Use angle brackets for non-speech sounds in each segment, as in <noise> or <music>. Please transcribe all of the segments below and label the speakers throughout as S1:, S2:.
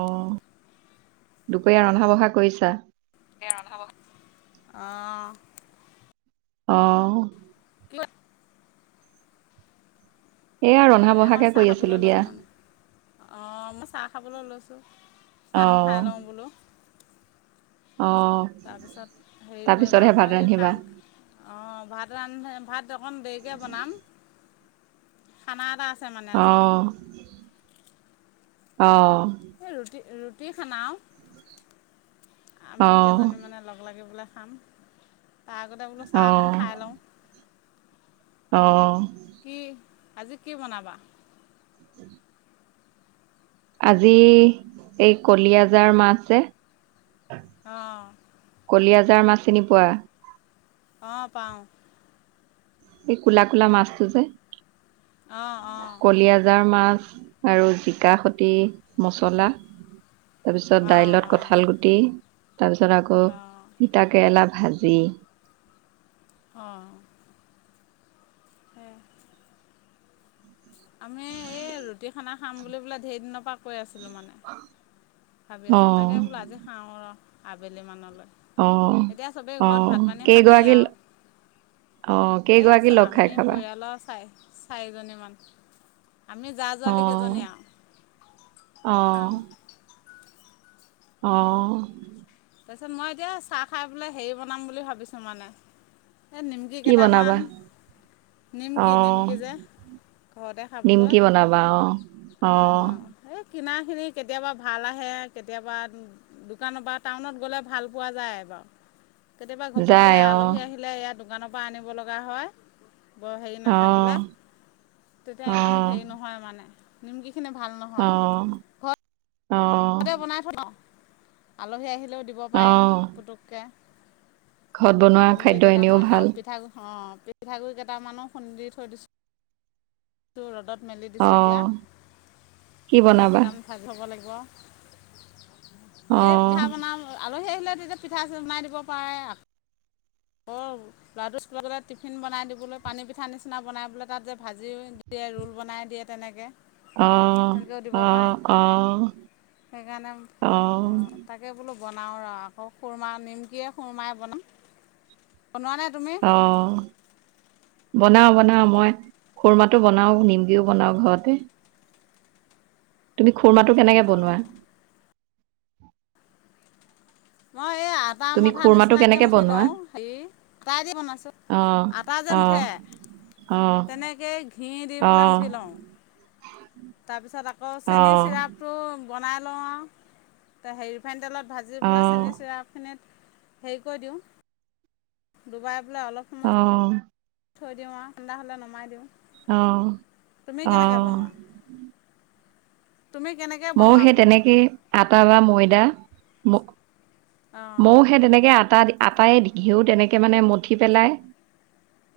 S1: অ দুপৰীয়া ৰন্ধা বঢ়া কৰিছা?
S2: আহ।
S1: অঁ।
S2: <unintelligible>
S1: এয়া
S2: এ
S1: ৰন্ধা
S2: আমাৰ
S1: বঢ়াকে
S2: চাহ
S1: কৰি আছিলো
S2: খাবলৈ
S1: দিয়া
S2: লৈছো মানে আহ মই চাহ খাবলৈ লৈছো। চাহ
S1: অ
S2: কন খাই লওঁ বোলো।
S1: অ
S2: তাৰপিছত হেৰি কৰিম
S1: তাৰপিছতহে
S2: আৰু
S1: ভাত
S2: মই
S1: ৰান্ধিবা
S2: কাম অঁ ভাত ৰান্ধ ভাত টো অকণ দেৰিকে বনাম, খানা এটা আছে। মানে আজি
S1: অহ, অহ।
S2: এ ৰুটি ৰুটি খানা অ।
S1: অ
S2: আমি কেইজনী মানে লগ লাগি পেলাই খাম তাৰ আগতে বোলো
S1: অ
S2: চাহ অকণ খাই লওঁ।
S1: অঁ।
S2: কি আজি কি বনাবা?
S1: আজি এই কলীয়াজাৰ মাছ যে
S2: অঁ।
S1: যাৰ মাছ চিনি পোৱা।
S2: অ পাওঁ।
S1: এই কলা কলা মাছটো যে,
S2: অঁ অঁ
S1: কলি আজাৰ মাছ। আৰু জিকা, খতি, মচলা তাৰ পিছত
S2: অঁ
S1: দাইলত কঁঠাল গুটি তাৰ পিছত আকৌ
S2: অঁ
S1: তিতা কেৰেলা ভাজি জি।
S2: অ সে আমি এই ৰুটি খানা খাম বুলি বোলে ধেৰ দিনৰ পৰা কৈ আছো। ছিলোঁ মানে ভাবি আছোঁ
S1: অ
S2: তাকে বোলো আজি খাওঁ ৰ আবেলি মানলৈ।
S1: অ
S2: এতিয়া চবেই
S1: অ
S2: ঘৰত ভাত পানী খালেই
S1: কেইগৰাকী?
S2: আৰু
S1: অ কেইগৰাকী লগ খাই খাবা?
S2: চাৰিজনী মান। আমি জা
S1: অ
S2: যোৱালি কেইজনী আৰু
S1: অ
S2: খাম।
S1: আহ।
S2: তাৰপিছত মই এতিয়া চাহ খাই বোলে হেৰি বনাম বুলি ভাবিছোঁ মানে। এই নিমকি
S1: কি বনাবা
S2: কেইটামান
S1: অ
S2: নিমকি নিমকি যে ঘৰতে খাবলৈ
S1: নিমকি বনাবা অ অ।
S2: অঁ এই কিনাখিনি কেতিয়াবা ভাল আহে, কেতিয়াবা দোকানৰ পৰা টাউনত গলে ভাল পোৱা যায় বাৰু কেতিয়াবা ঘপককে
S1: যায় অ
S2: আলহী আহিলে ইয়াত দোকানৰ পৰা আনিব লগা হয়। বৰ হেৰি
S1: অ
S2: নাথাকিলে, তেতিয়া
S1: অ
S2: ইমান হেৰি নহয় মানে নিমকি খনে ভাল
S1: অ
S2: নহয় ঘৰত
S1: অ
S2: ততে বনাই থ ন, আলহী আহিলেও দিব
S1: অ
S2: পাৰিম পুতুককে।
S1: ঘৰত বনোৱা
S2: নিমকি
S1: খাদ্য এনেও
S2: কেইটামান
S1: ভাল
S2: আৰু পিঠা অ পিঠাগুৰি কেইটামানো খুন্দি থৈ দিছো ৰ'দত। মেলি
S1: অ
S2: দিছোঁ এতিয়া,
S1: কি
S2: আকৌ
S1: বনাবা
S2: কেইটামান ভাজ থ'ব লাগিব।
S1: অ
S2: এই পিঠা বনাম, আলহী আহিলে তেতিয়া পিঠা বনাই দিব পাৰে। আকৌ ল'ৰাটো স্কুলত গ'লে টিফিন বনাই দিবলৈ পানী পিঠা নিচিনা বনাইলৈ তাত যে ভাজি দিয়ে ৰোল বনাই দিয়ে তেনেকে।
S1: আহ আহ আহ।
S2: সেইকাৰণে অঁ তাকে বোলো। বনাওঁ ৰ আকৌ খুৰমা, নিমকিৰে খুুৰমাই বনাওঁ। বনোৱা নাই তুমি?
S1: অ বনাও বনাও মই খুৰমাটো বনাও, নিমকিও বনাও ঘৰতে। তুমি খুৰমাটো কেনেকে বনোৱা?
S2: অঁ অ এই আদা
S1: তুমি
S2: মথা
S1: খুৰমাটো
S2: নিচিনাকে
S1: কেনেকে
S2: মুঠি
S1: বনোৱা?
S2: লওঁ, হেৰি তাই দি বনাইছো।
S1: অ'
S2: আটা যে
S1: অ'
S2: মুঠে।
S1: অ'
S2: তেনেকেই ঘি দি
S1: অ' অ'
S2: পেলাই মুঠি লওঁ। তাৰ পিছত আকৌ চেনীৰ চিৰাপতটো। বনাই লওঁ আৰু হেৰি ৰিফাইন তেলত ভাজি পেলাই
S1: অ'
S2: চেনী চিৰাপখিনিত। হেৰি কৈ দিওঁ। ডুবাই। পেলাই অলপ সময়
S1: অ'
S2: থৈ দিওঁ আৰু ঠাণ্ডা হ'লে নমাই দিওঁ।
S1: অ'।
S2: তুমি কেনেকে
S1: অ'
S2: বনোৱা। তুমি কেনেকৈ
S1: ময়ো
S2: বনোৱা
S1: সেই
S2: বোলো
S1: তেনেকেই আটা বা ময়দা। মৌহে তেনেকে আটা আটায়ে ঘিউ তেনেকে মানে মঠি পেলায়।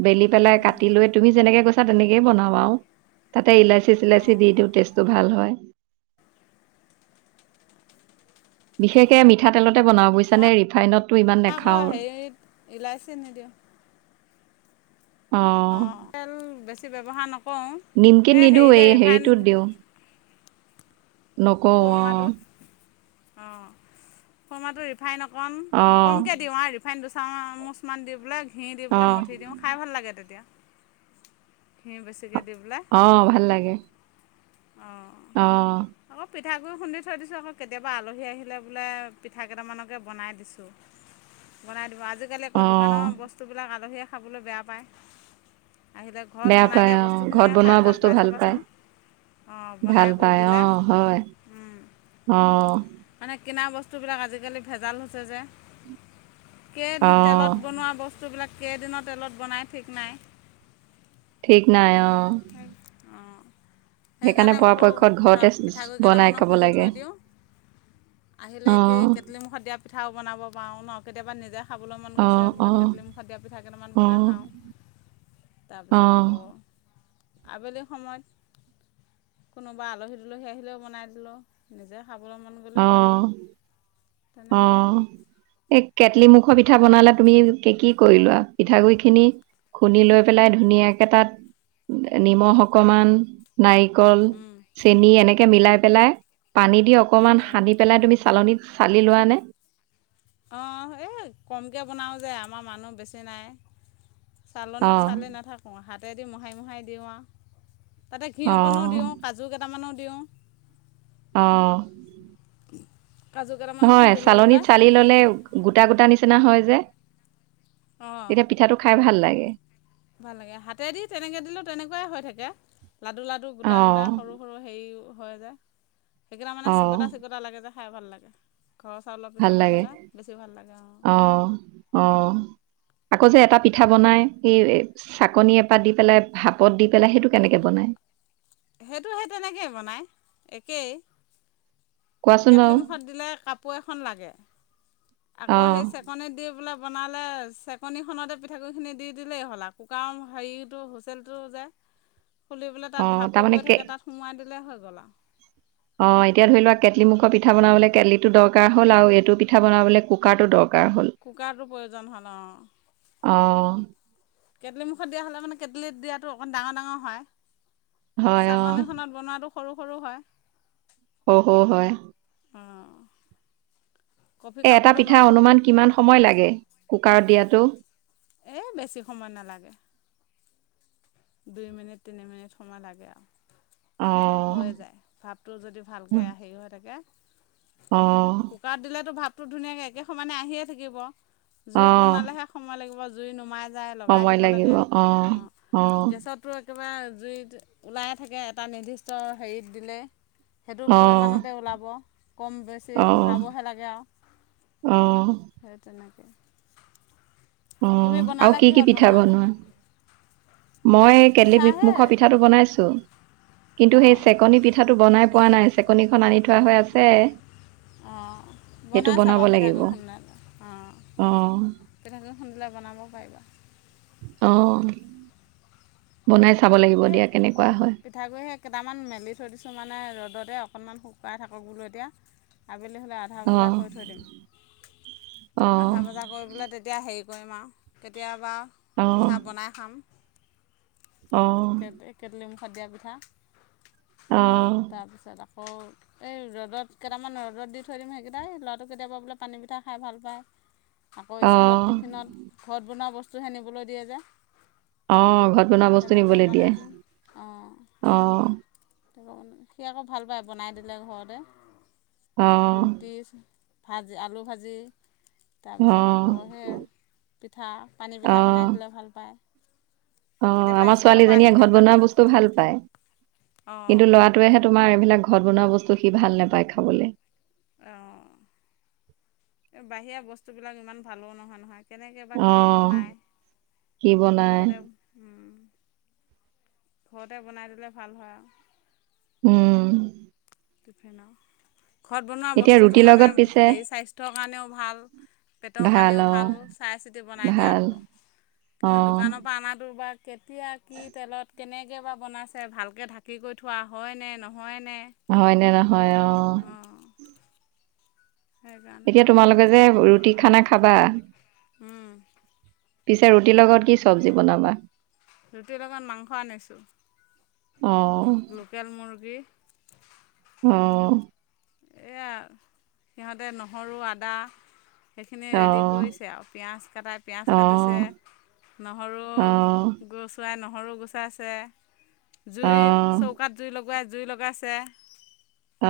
S1: বেলি পেলাই
S2: অঁ
S1: কাটি লৈ তুমি যেনেকে গৈছা। তেনেকেই বনাব আৰু এটা ইলাচী চিলাচি
S2: অঁ
S1: দিওঁ‌ টেষ্ট টো ভাল হয়। বিশেষকে মিঠাতেলত বনাওঁ বোইছা
S2: মই
S1: নে ৰিফাইনতটো ইমান
S2: আকৌ
S1: নাখাওঁ।
S2: হেৰিত ইলাচি নিদিওঁ অ' তেল বেছি ব্যৱহাৰ নক
S1: নিমকিট নিদো এ হেৰিটোত দিওঁ। নকওঁ অ'
S2: অ' খোৰ্মাটো ৰিফাইন অকণ
S1: অ', অ',
S2: কমকে দিওঁ। ফাইন দুচামুচমান দি পেলাই ঘি দি পেলাই
S1: অ',
S2: মঠি দিওঁ খাই ভাল লাগে তেতিয়া। ঘী বেছি।
S1: অ' ভাল লাগে।
S2: অ'
S1: অ'
S2: পিঠাগুৰি় খুন্দি থৈ দিছোঁ। আকৌ কেতিয়াবা আলহী আহিলে বোলে পিঠা কেইটামানকে বনাই দিছোঁ। বনাই দিব আজিকালি। আকৌ দোকানৰ
S1: অ',
S2: বস্তুবিলাক আলহীয়ে খাবলৈ বেয়া পায়। আহিলে ঘৰত
S1: বেয়া
S2: বনাই
S1: পায়
S2: দিয়া
S1: অ', ঘৰত
S2: বস্তুখিনিহে খাই
S1: বনোৱা
S2: ভাল
S1: বস্তু
S2: পায় চাবাচোন। অঁ বনাই
S1: ভাল
S2: কৰি
S1: পাই
S2: দিলে
S1: অ' হয় অ'
S2: মানে কিনা বস্তুবিলাক আজিকালি ভেজাল হৈছে যে। কেই
S1: অ',
S2: তেলত বনোৱা বস্তুবিলাক কেইদিনৰ তেলত বনাই ঠিক নাই।
S1: ঠিক নাই অ'
S2: অঁ
S1: সেইকাৰণে
S2: বোলো
S1: পৰাপক্ষত
S2: ৰহ
S1: ঘৰতে
S2: পিঠাগুড়ি
S1: বনাই
S2: কেইটামানো
S1: খাব
S2: খুন্দি থৈ
S1: লাগে।
S2: দিওঁ আহিলে কি
S1: অ',
S2: কেটলিমুখত দিয়া পিঠাও পাওঁ ন। কেতিয়াবা নিজে খাবলৈ মন গৈছে
S1: অ', অ',
S2: বোলে
S1: অ',
S2: কেটলিমুখত দিয়া। পিঠা কেইটাম বনাই খাওঁ।
S1: <inaudible>
S2: তাৰপিছত
S1: অ',
S2: আকৌ। আবেলি সময়ত কোনোবা আলহী দুলহী আহিলেও বনাই দিলোঁ নিজে। খাবলৈ মন গ'লেও খালোঁ
S1: অ'
S2: তেনেকৈ আৰু
S1: অ' এই কেটলি মুখৰ পিঠা বনালে। তুমি কি কৰিলোৱা পিঠাগুৰি খিনি খুন্দি লৈ পেলাই ধুনীয়াকে তাত। নিমখ অকমান। নাৰিকল চেনী এনেকে মিলাই পেলাই পানী দিয়ক অকমান
S2: অঁ
S1: সানি পেলাই তুমি চালনীত চালি লোৱা নে?
S2: অ' এই কমকৈ বনাওঁ যে আমাৰ মানুহ বেছি নাই।
S1: অ
S2: চালনিত চালি নাথাকোঁ। হাতেদি মোহোৰি মোহাৰি দিওঁ আৰু তাতে ঘিউ
S1: অ
S2: অকণো দিওঁ। কাজু কেইটামানো দিওঁ।
S1: অ'
S2: কাজু কেইটামান
S1: নহয়
S2: খুন্দি লৈ
S1: চালনীত
S2: পেলাই
S1: চালি ললে গোটা গোটা নিচিনা হয় যে।
S2: অঁ
S1: তেতিয়া পিঠাটো খাই ভাল লাগে।
S2: ভাল লাগে হাতেদি তেনেকে দিলে তেনেকুৱাই হৈ থাকে। লাডু লাডু
S1: অ
S2: গোটা গোটা সৰু সৰু হেৰি হয় যে সেইকেইটা মানে
S1: অ
S2: চিকটা চিকটা লাগে যে খাই ভাল লাগে ঘৰৰ চাউলৰ
S1: ভাল
S2: পিঠাগুড়ি
S1: লাগে
S2: হ'লে বেছি ভাল লাগে আৰু
S1: অ অ আকৌ যে এটা পিঠা বনাই এই চাকনি এপাত দি পেলাই ভাপত দি পেলাই সেইটো কেনেকে বনায়
S2: সেইটো সেই তেনেকেই বনায় একেই
S1: কোৱাচোন বাৰু
S2: কেটলিমুখত দিলে কাপোৰ এখন লাগে
S1: অ
S2: আকৌ সেই চেকনি দি পেলাই বনালে চেকনিখনতে পিঠাগুৰিখিনি দি দিলেই হ'ল আৰু কুকাৰৰ হেৰিটো হুচেলটো যে
S1: <inaudible>
S2: খুলি পেলাই
S1: অ
S2: তাত ভাপটো
S1: তাৰমানে
S2: গৈ
S1: কে
S2: থাকে তাত সোমোৱাই দিলেই হৈ গ'ল আও
S1: অ এতিয়া ধৰি লোৱা কেটলি মুুখৰ পিঠা বনাবলে কেটলি টো দৰকাৰ হ'ল আৰু এইটো পিঠা বনাবলে কুকাৰটো দৰ
S2: কুকাৰটোৰ প্ৰয়োজন হয়' ন
S1: অ
S2: কেটলি মুখত দিয়া হ'লে মানে কেটলিত দিয়াটো অকণ ডাঙৰ ডাঙৰ হয়
S1: হয় অ
S2: চাকনিখনত বনোৱাটো সৰু সৰু হয়
S1: সও সও হয়
S2: অঁ কফি
S1: এ এটা
S2: কাপতো
S1: পিঠা
S2: বনাব পাৰি
S1: অনুমান কিমান সময় লাগে কুকাৰত দিয়াতো।
S2: এই বেছি সময় নালাগে। দুই মিনিট তিনি মিনিট সময় লাগে আৰু
S1: অ
S2: হৈ যায় ভাপটো যদি ভালকে হে হৈ থাকে
S1: অ
S2: কুকাৰত দিলেতো ভাপটো ধুনীয়াকে একে সমানে আহিয়ে থাকিব।
S1: অ
S2: জুইত বনালেহে সময় লাগিব জুই নুমাই যাই লগাই
S1: সময়
S2: দিব
S1: লাগিব
S2: লাগে
S1: অ
S2: উম
S1: অ অ
S2: গেছততো একেবাৰে জুইত ওলাই থাকে এটা নিৰ্দিষ্ট হেৰিত দিলে সেইটো পৰিমাণতে ওলাব কম বেছি
S1: অ
S2: ভৰাব হে লাগে আও
S1: অ
S2: সেই তেনেকে
S1: অ আৰু
S2: বনালে
S1: কি কি
S2: কিহত
S1: পিঠা
S2: বনোৱানো
S1: বনোৱা। মই কেটলি
S2: পিঠাহে
S1: মুখৰ পিঠাটো বনাইছো। কিন্তু সেই
S2: অঁ।
S1: চেকনি পিঠাটো বনাই পোৱা নাই চেকনিখন আনি থোৱা হৈ আছে
S2: অ
S1: সেইটো
S2: বনাই
S1: বনাব
S2: চাবা পিঠা
S1: লাগিব
S2: গুৰি খুন্দি লৈ অ
S1: অ
S2: তেনেকৈ খুন্দিলে বনাব পাৰিবা।
S1: অহ বনাইছে
S2: এই পিঠাগুড়ি সেই কেইটামান মেলি থৈ দিছোঁ মানে ৰ'দতে অ কণমান শুকাই থাকক বোলো এতিয়া আ হলে আধা
S1: অ
S2: ভজা কৰি থৈ দিম
S1: অ
S2: আধা ভজা কৰি পেলাই তেতিয়া হেই কৰিম আও কেতিয়াবা
S1: অ
S2: পিঠা বনাই খাম।
S1: অ
S2: কে কেটলি মুুখত দিয়া পিঠা।
S1: অহ
S2: তাৰপিছত আকৌ এই ৰ'দত কেইটামান ৰ'দত দি থৈ দিম সেইকেইটাই ল'ৰাটো কেতিয়াবা বোলে পানী পিঠা খাই ভাল পায়। আকৌ
S1: অ
S2: স্কুলত টিফিনত ঘৰত বনোৱা বস্তুহে নিবলৈ দিয়ে যে
S1: অ ঘৰত বনোৱা বস্তু নি
S2: তেনেকৈও বনাই দিম অ সি আকৌ ভাল পায় বনাই দিলে ঘৰতে
S1: অ অ
S2: ৰুটি ভাজি আলু ভাজি
S1: অ
S2: তাৰপিছত আকৌ সেই পিঠা পানী পিঠা বনাই দিলে ভাল পায়।
S1: অ
S2: কেতিয়াবা
S1: আমাৰ
S2: স্কুলৰ পৰা
S1: ছোৱালীজনীয়ে ঘৰত
S2: আহিলেও তাক
S1: বনোৱা বস্তু ভাল পায়
S2: অঁ
S1: কিন্তু লৰাটোৱেহে তোমা আমাৰ এইবিলাক ঘৰত বনোৱা বস্তু সি ভাল নোপায় খাবলৈ
S2: অ এই বাহিৰা বস্তুবিলাক ইমান ভালো নহয় নহয়। কেনেকে বা
S1: অ
S2: কি বনায়
S1: কি বনাই
S2: সৰুতে ঘৰতে বনাই দিলে ভাল হয় আও।
S1: উম
S2: টিফিনৰ ঘৰত বনোৱা
S1: এতিয়া
S2: বস্তুটো
S1: ৰুটিৰ
S2: মানে
S1: লগত পিছে
S2: হেৰি স্বাস্থ্যৰ কাৰণেও ভাল। পেটৰ কাৰণেও ভাল চাই চিতি বনাই দিয়া
S1: ভাল
S2: হ'ব।
S1: অ
S2: কিন্তু দোকানৰ পৰা অনাটো বা কেতিয়া কি তেলত কেনেকৈবা বনাইছে ভালকৈ ঢাকি কৰি থোৱা হয়নে নহয় নে।
S1: সে নহয় অ
S2: সেইকাৰণে
S1: এতিয়া তোমালোকে যে ৰুটি খানা খাবা
S2: হম
S1: পিছে ৰুটিৰ লগত কি চব্জি বনাবা।
S2: ৰুটিৰ লগত মাংস আনিছোঁ।
S1: অ',
S2: লোকেল মুৰ্গী
S1: আহ
S2: এইয়া সিহঁতে নহৰু আদা সেইখিনি ৰেডি
S1: অ',
S2: কৰিছে আৰু পিঁয়াজ কাটাই পিঁয়াজ
S1: অ',
S2: কাটিছে নহৰু
S1: অ', অ',
S2: গৰু চোৱাই নহৰু। <unintelligible> হৰু গুচাইছে জুই চৌকাত জুই লগুৱাই জুই লগাইছে।
S1: অ।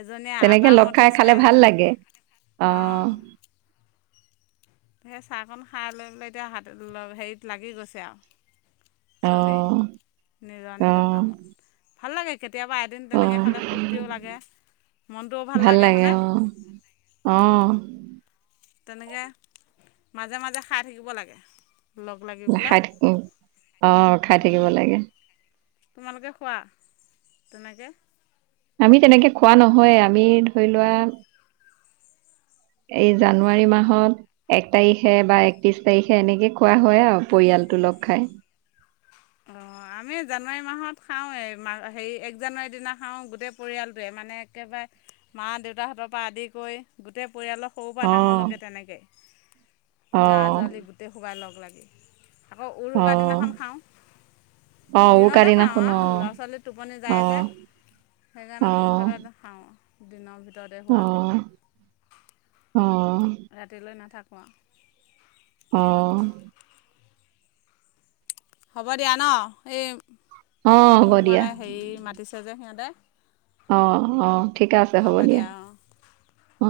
S2: এজনীয়ে
S1: তেনেকে
S2: আদা
S1: লগ খাই
S2: মঠিছে
S1: খালে ভাল লাগে
S2: তেনেকৈ
S1: আহ।
S2: অঁ সেই চাহকণ খাই লৈ পেলাই এতিয়া হা হেৰিত লাগি গৈছে আৰু। চবেই
S1: অ',
S2: নিজৰ নিজৰ
S1: অ',
S2: কামত ভাল লাগে। কেতিয়াবা এদিন তেনেকৈ
S1: অ',
S2: খালে ফূৰ্তিও লাগে মনটোও ভাল লাগে হানে।
S1: আহ।
S2: তেনেকে মাজে মাজে খাই থাকিব লাগে। লগ লাগি পেলাই
S1: খাই থা আহ খাই থাকিব লাগে।
S2: তোমালোকে খোৱা তেনেকে।
S1: আমি তেনেকে খোৱা নহয় আমি ধৰি লোৱা। এই জানুৱাৰী মাহত এক তাৰিখে বা একত্ৰিশ তাৰিখে এনেকে খোৱা হয় আৰু পৰিয়ালটো। লগ খাই।
S2: অ। আমি জানুৱাৰী মাহত খাওঁৱ এইা হেৰি এক জানুৱাৰীৰ দিনা খাওঁ গোটেই পৰিয়ালটোৱে মানে একেবাৰে। মা দেউতাহঁতৰ পৰা আদি কৰি গোটেই পৰিয়ালৰ সৰুৰ পৰা
S1: অ',
S2: ডাঙৰলৈকে তেনেকৈ। জা
S1: অ',
S2: জালি গোটেই সোবাই লগ লাগি আকৌ উৰুকাৰ
S1: অ',
S2: দিনাখন খাওঁ।
S1: অ', উৰুকা
S2: দিনতে খাওঁ
S1: দিনাখন
S2: আৰু
S1: অ'।
S2: ল'ৰা ছোৱালী টোপনি যায় যে।
S1: অ',
S2: সেইকাৰণে
S1: অ',
S2: সোনকালে খাওঁ দিনৰ ভিতৰত।
S1: অ অ।
S2: ৰাতিলৈ নাথাকোঁ।
S1: আহ।
S2: হ'ব দিয়া ন এই
S1: অ হ'ব
S2: মোক
S1: দিয়া
S2: মানে হেৰি মাতিছে যে সিহঁতে।
S1: অ অ ঠিকে আছে হ'ব দিয়া অ।